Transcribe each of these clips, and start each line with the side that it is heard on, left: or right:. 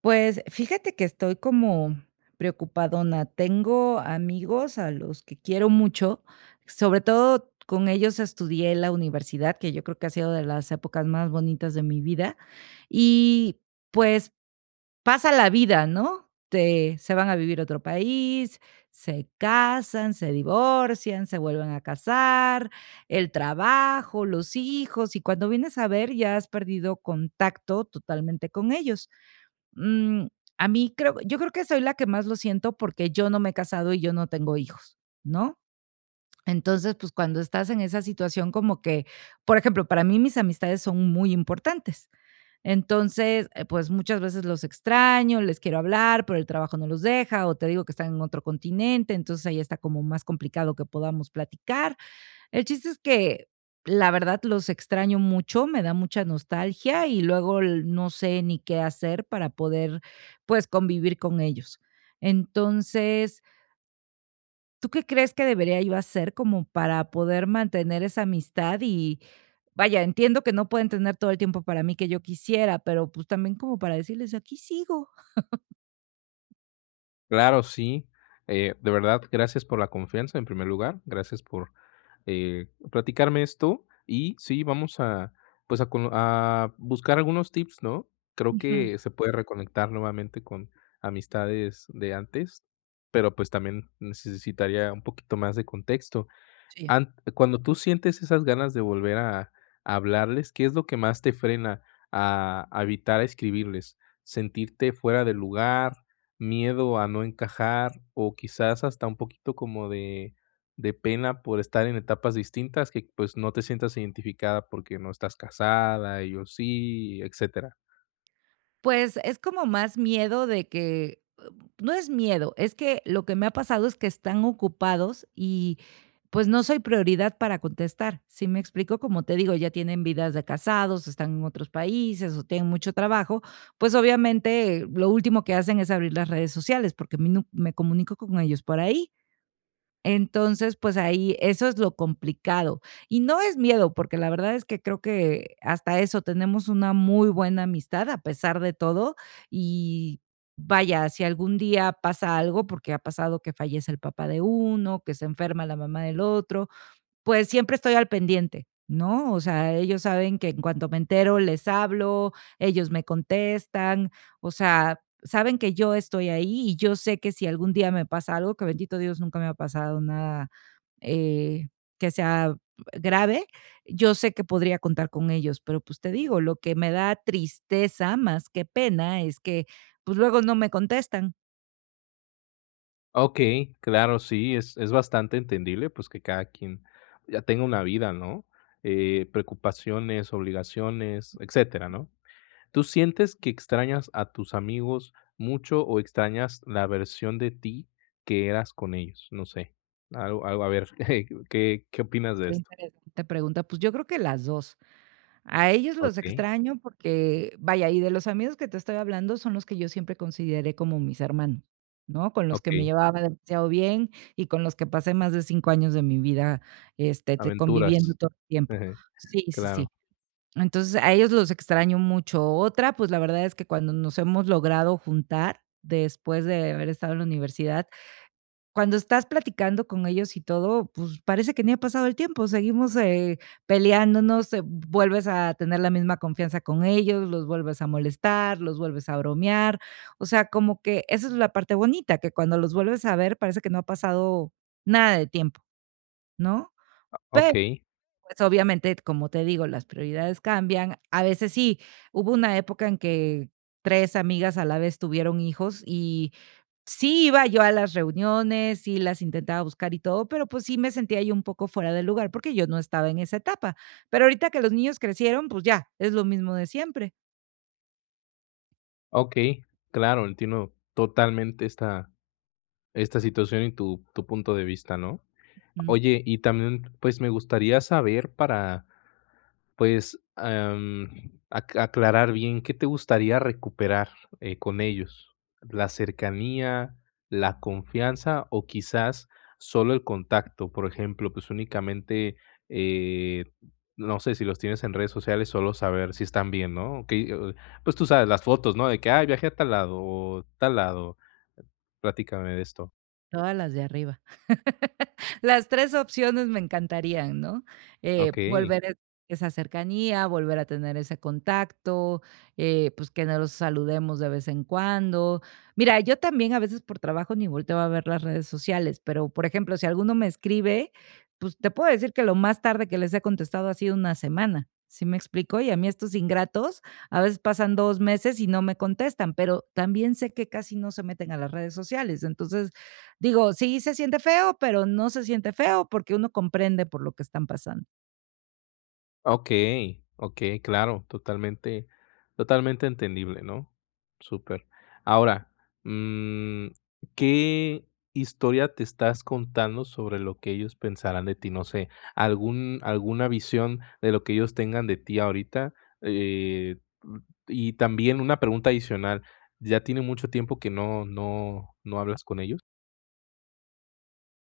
right: Pues, fíjate que estoy como preocupadona. Tengo amigos a los que quiero mucho, sobre todo con ellos estudié en la universidad, que yo creo que ha sido de las épocas más bonitas de mi vida. Y, pues, pasa la vida, ¿no? Te se van a vivir a otro país, se casan, se divorcian, se vuelven a casar, el trabajo, los hijos, y cuando vienes a ver, ya has perdido contacto totalmente con ellos. Mm, a mí creo yo creo que soy la que más lo siento porque yo no me he casado y yo no tengo hijos, ¿no? Entonces, pues, cuando estás en esa situación como que, por ejemplo, para mí mis amistades son muy importantes. Entonces, pues, muchas veces los extraño, les quiero hablar, pero el trabajo no los deja, o te digo que están en otro continente, entonces ahí está como más complicado que podamos platicar. El chiste es que, la verdad, los extraño mucho, me da mucha nostalgia y luego l no sé ni qué hacer para poder, pues, convivir con ellos. Entonces, ¿tú qué crees que debería yo hacer como para poder mantener esa amistad? Y vaya, entiendo que no pueden tener todo el tiempo para mí que yo quisiera, pero, pues, también como para decirles: "Aquí sigo".
left: Claro, sí. De verdad, gracias por la confianza en primer lugar, gracias por platicarme esto y sí, vamos a, pues a, a buscar algunos tips, ¿no? Creo
right: Ujú,
left: que se puede reconectar nuevamente con amistades de antes, pero pues también necesitaría un poquito más de contexto.
right: sí.
left: Ant Cuando tú sientes esas ganas de volver a hablarles, ¿qué es lo que más te frena a evitar escribirles? ¿Sentirte fuera de lugar, miedo a no encajar o quizás hasta un poquito como de pena por estar en etapas distintas que, pues, no te sientas identificada porque no estás casada, ellos sí, etcétera?
right: Pues, es como más miedo de que, no es miedo, es que lo que me ha pasado es que están ocupados y pues no soy prioridad para contestar, ¿si me explico? Como te digo, ya tienen vidas de casados, están en otros países o tienen mucho trabajo, pues obviamente lo último que hacen es abrir las redes sociales porque me comunico con ellos por ahí. Entonces, pues ahí eso es lo complicado. Y no es miedo, porque la verdad es que creo que hasta eso tenemos una muy buena amistad a pesar de todo. Y vaya, si algún día pasa algo, porque ha pasado que fallece el papá de uno, que se enferma la mamá del otro, pues siempre estoy al pendiente, ¿no? O sea, ellos saben que en cuanto me entero les hablo, ellos me contestan, o sea, saben que yo estoy ahí y yo sé que si algún día me pasa algo, que bendito Dios nunca me ha pasado nada, eh, que sea grave, yo sé que podría contar con ellos, pero, pues, te digo, lo que me da tristeza más que pena es que, pues, luego no me contestan.
left: Okey, claro, sí, es bastante entendible, pues, que cada quien ya tenga una vida, ¿no? Preocupaciones, obligaciones, etcétera, ¿no? ¿Tú sientes que extrañas a tus amigos mucho o extrañas la versión de ti que eras con ellos? No sé, algo, a ver, ¿qué opinas de
right: Qué
left: esto?
right: interesante. pregunta, pues, yo creo que las 2. A ellos los
left: Okey,
right: extraño porque, vaya, y de los amigos que te estoy hablando son los que yo siempre consideré como mis hermanos, ¿no? Con los que me
left: okey,
right: llevaba demasiado bien y con los que pasé más de 5 años de mi vida, este, te conviviendo
left: aventuras.
right: todo el tiempo. Sí, sí,
left: Claro.
right: sí. Entonces, a ellos los extraño mucho. Otra, pues, la verdad es que cuando nos hemos logrado juntar después de haber estado en la universidad, cuando estás platicando con ellos y todo, pues parece que ni ha pasado el tiempo, seguimos, peleándonos, vuelves a tener la misma confianza con ellos, los vuelves a molestar, los vuelves a bromear, o sea, como que esa es la parte bonita, que cuando los vuelves a ver parece que no ha pasado nada de tiempo, ¿no? Pero,
left: Okey,
right: pues, obviamente, como te digo, las prioridades cambian. A veces sí, hubo una época en que 3 amigas a la vez tuvieron hijos. Sí iba yo a las reuniones, sí las intentaba buscar y todo, pero, pues, sí me sentía yo un poco fuera de lugar, porque yo no estaba en esa etapa. Pero ahorita que los niños crecieron, pues ya, es lo mismo de siempre.
left: okey, claro, entiendo totalmente esta situación y tu punto de vista, ¿no?
right: Mm,
left: Oye, y también, pues, me gustaría saber para, pues, aclarar bien, ¿qué te gustaría recuperar, con ellos? ¿La cercanía, la confianza o quizás solo el contacto? Por ejemplo, pues, únicamente, eh, no sé, si los tienes en redes sociales, solo saber si están bien, ¿no? Que, pues, tú sabes, las fotos, ¿no? De que, ay, viajé a tal lado o tal lado. Platícame de esto.
right: todas las de arriba. Las 3 opciones me encantarían, ¿no?
left: Ok.
right: Volver esa cercanía, volver a tener ese contacto, pues, que nos saludemos de vez en cuando. Mira, yo también a veces por trabajo ni volteo a ver las redes sociales, pero, por ejemplo, si alguno me escribe, pues, te puedo decir que lo más tarde que les he contestado ha sido una semana, ¿sí me explico? Y a mí estos ingratos, a veces pasan 2 meses y no me contestan, pero también sé que casi no se meten a las redes sociales. Entonces, digo, sí se siente feo, pero no se siente feo porque uno comprende por lo que están pasando.
left: Okey, okey, claro, totalmente entendible, ¿no? Súper. Ahora, mm, ¿qué historia te estás contando sobre lo que ellos pensarán de ti? No sé, algún alguna visión de lo que ellos tengan de ti ahorita, eh, mm, y también una pregunta adicional, ¿ya tiene mucho tiempo que no hablas con ellos?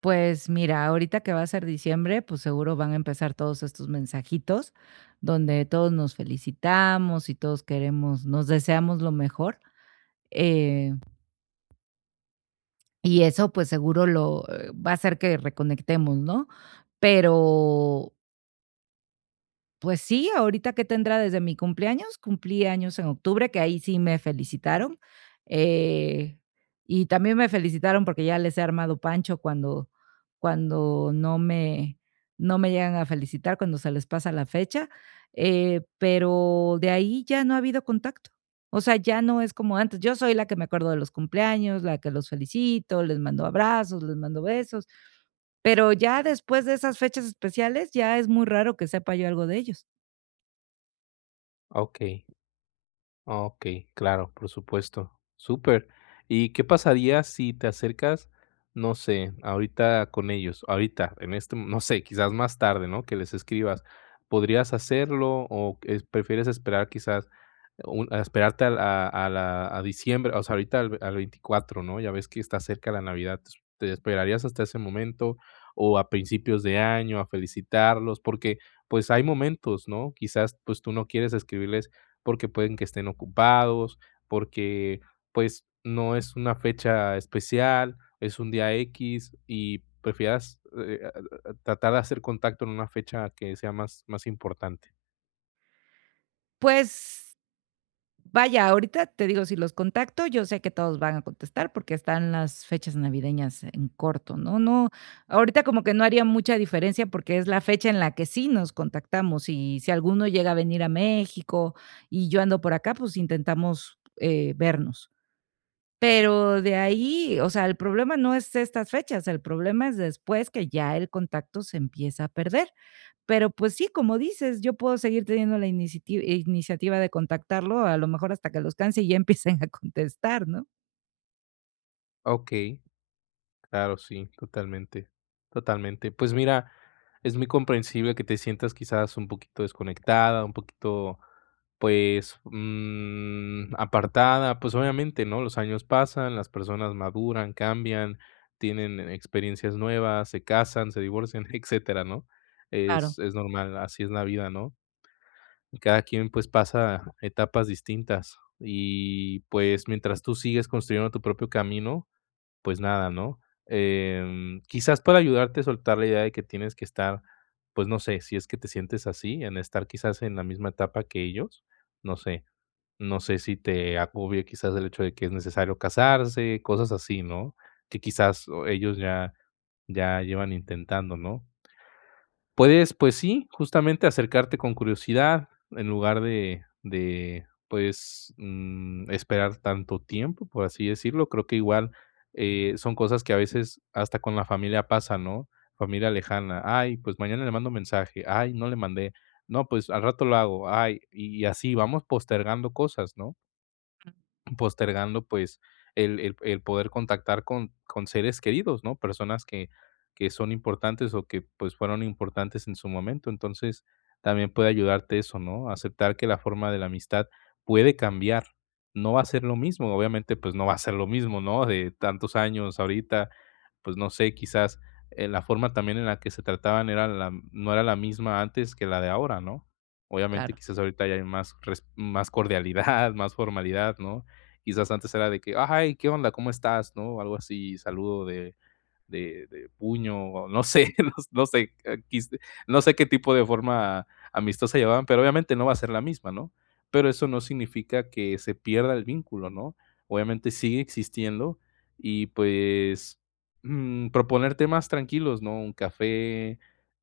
right: Pues mira, ahorita que va a ser diciembre, pues seguro van a empezar todos estos mensajitos donde todos nos felicitamos y todos queremos, nos deseamos lo mejor. eh, y eso pues seguro lo va a hacer que reconectemos, ¿no? Pero, pues sí, ahorita que tendrá desde mi cumpleaños, cumplí años en octubre, que ahí sí me felicitaron, eh, y también me felicitaron porque ya les he armado pancho cuando cuando no me no me llegan a felicitar, cuando se les pasa la fecha, pero de ahí ya no ha habido contacto. O sea, ya no es como antes. Yo soy la que me acuerdo de los cumpleaños, la que los felicito, les mando abrazos, les mando besos, pero ya después de esas fechas especiales, ya es muy raro que sepa yo algo de ellos.
left: Ah, ok, claro, por supuesto. Súper. ¿Y qué pasaría si te acercas, no sé, ahorita con ellos, ahorita, en este, no sé, quizás más tarde? ¿No? Que les escribas. ¿Podrías hacerlo o prefieres esperar quizás, a esperarte a, a diciembre, o sea, ahorita al, al 24, ¿no? Ya ves que está cerca la Navidad. ¿Te esperarías hasta ese momento o a principios de año a felicitarlos? Porque pues hay momentos, ¿no? Quizás pues tú no quieres escribirles porque pueden que estén ocupados, porque, pues, no es una fecha especial, es un día x y prefieras, tratar de hacer contacto en una fecha que sea más importante.
right: Pues vaya, ahorita te digo, si los contacto, yo sé que todos van a contestar porque están las fechas navideñas en corto, ¿no? No, ahorita como que no haría mucha diferencia porque es la fecha en la que sí nos contactamos y si alguno llega a venir a México y yo ando por acá, pues intentamos vernos. Pero de ahí, o sea, el problema no es estas fechas, el problema es después que ya el contacto se empieza a perder. Pero, pues sí, como dices, yo puedo seguir teniendo la iniciativa de contactarlo, a lo mejor hasta que los canse y ya empiecen a contestar, ¿no?
left: Okey. Claro, sí, totalmente, totalmente. Pues mira, es muy comprensible que te sientas quizás un poquito desconectada, un poquito, pues, apartada. Pues obviamente, ¿no? Los años pasan, las personas maduran, cambian, tienen experiencias nuevas, se casan, se divorcian, etcétera, ¿no?
right: Claro,
left: Es normal, así es la vida, ¿no? Y cada quien pues pasa etapas distintas. Y pues mientras tú sigues construyendo tu propio camino, pues nada, ¿no? Em, quizás para ayudarte a soltar la idea de que tienes que estar, pues no sé, si es que te sientes así, en estar quizás en la misma etapa que ellos, no sé, no sé si te agobia quizás el hecho de que es necesario casarse, cosas así, ¿no? Que quizás o ellos ya, ya llevan intentando, ¿no? Puedes, pues sí, justamente acercarte con curiosidad en lugar de pues, esperar tanto tiempo, por así decirlo. Creo que igual, son cosas que a veces hasta con la familia pasa, ¿no? Familia lejana. Ay, pues mañana le mando mensaje. Ay, no le mandé. No, pues al rato lo hago. Ay, y así vamos postergando cosas, ¿no? Postergando, pues, el poder contactar con seres queridos, ¿no? Personas que son importantes o que, pues, fueron importantes en su momento. Entonces, también puede ayudarte eso, ¿no? Aceptar que la forma de la amistad puede cambiar. No va a ser lo mismo, obviamente, pues, no va a ser lo mismo, ¿no? De tantos años ahorita, pues, no sé, quizás, la forma también en la que se trataban era la no era la misma antes que la de ahora, ¿no? Obviamente,
right: claro,
left: quizás ahorita ya hay más res más cordialidad, más formalidad, ¿no? Quizás antes era de que, ay, ¿qué onda? ¿Cómo estás? ¿No? Algo así, saludo de de puño, o no sé, no, no sé, no sé qué tipo de forma amistosa llevaban, pero obviamente no va a ser la misma, ¿no? Pero eso no significa que se pierda el vínculo, ¿no? Obviamente sigue existiendo y pues proponer temas tranquilos, ¿no? Un café,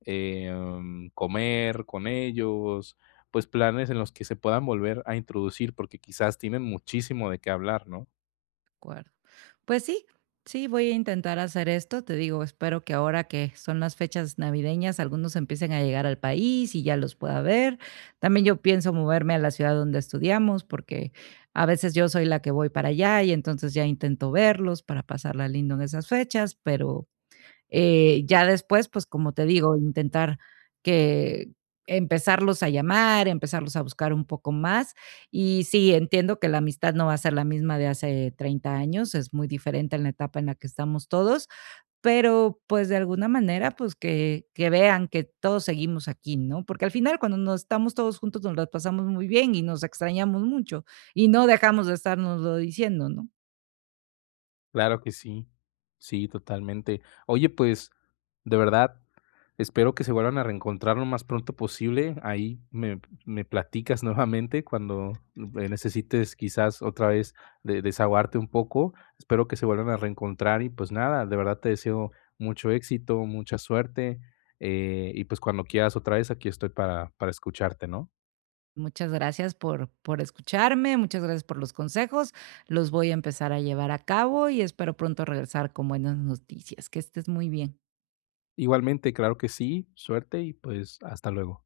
left: comer con ellos, pues planes en los que se puedan volver a introducir porque quizás tienen muchísimo de qué hablar, ¿no?
right: de acuerdo. Pues sí, sí, voy a intentar hacer esto. Te digo, espero que ahora que son las fechas navideñas, algunos empiecen a llegar al país y ya los pueda ver. También yo pienso moverme a la ciudad donde estudiamos, porque a veces yo soy la que voy para allá y entonces ya intento verlos para pasarla lindo en esas fechas, pero ya después, pues, como te digo, intentar que empezarlos a llamar, empezarlos a buscar un poco más. Y sí, entiendo que la amistad no va a ser la misma de hace 30 años, es muy diferente en la etapa en la que estamos todos, pero pues de alguna manera, pues que vean que todos seguimos aquí, ¿no? Porque al final cuando nos estamos todos juntos nos las pasamos muy bien y nos extrañamos mucho y no dejamos de estarnoslo diciendo, ¿no?
left: Claro que sí. Sí, totalmente. Oye, pues, de verdad, espero que se vuelvan a reencontrar lo más pronto posible. Me platicas nuevamente cuando necesites quizás otra vez desahogarte un poco. Espero que se vuelvan a reencontrar y pues nada, de verdad te deseo mucho éxito, mucha suerte, y pues cuando quieras otra vez aquí estoy para escucharte, ¿no?
right: Muchas gracias por escucharme, muchas gracias por los consejos. Los voy a empezar a llevar a cabo y espero pronto regresar con buenas noticias. Que estés muy bien.
left: Igualmente, claro que sí, suerte y pues hasta luego.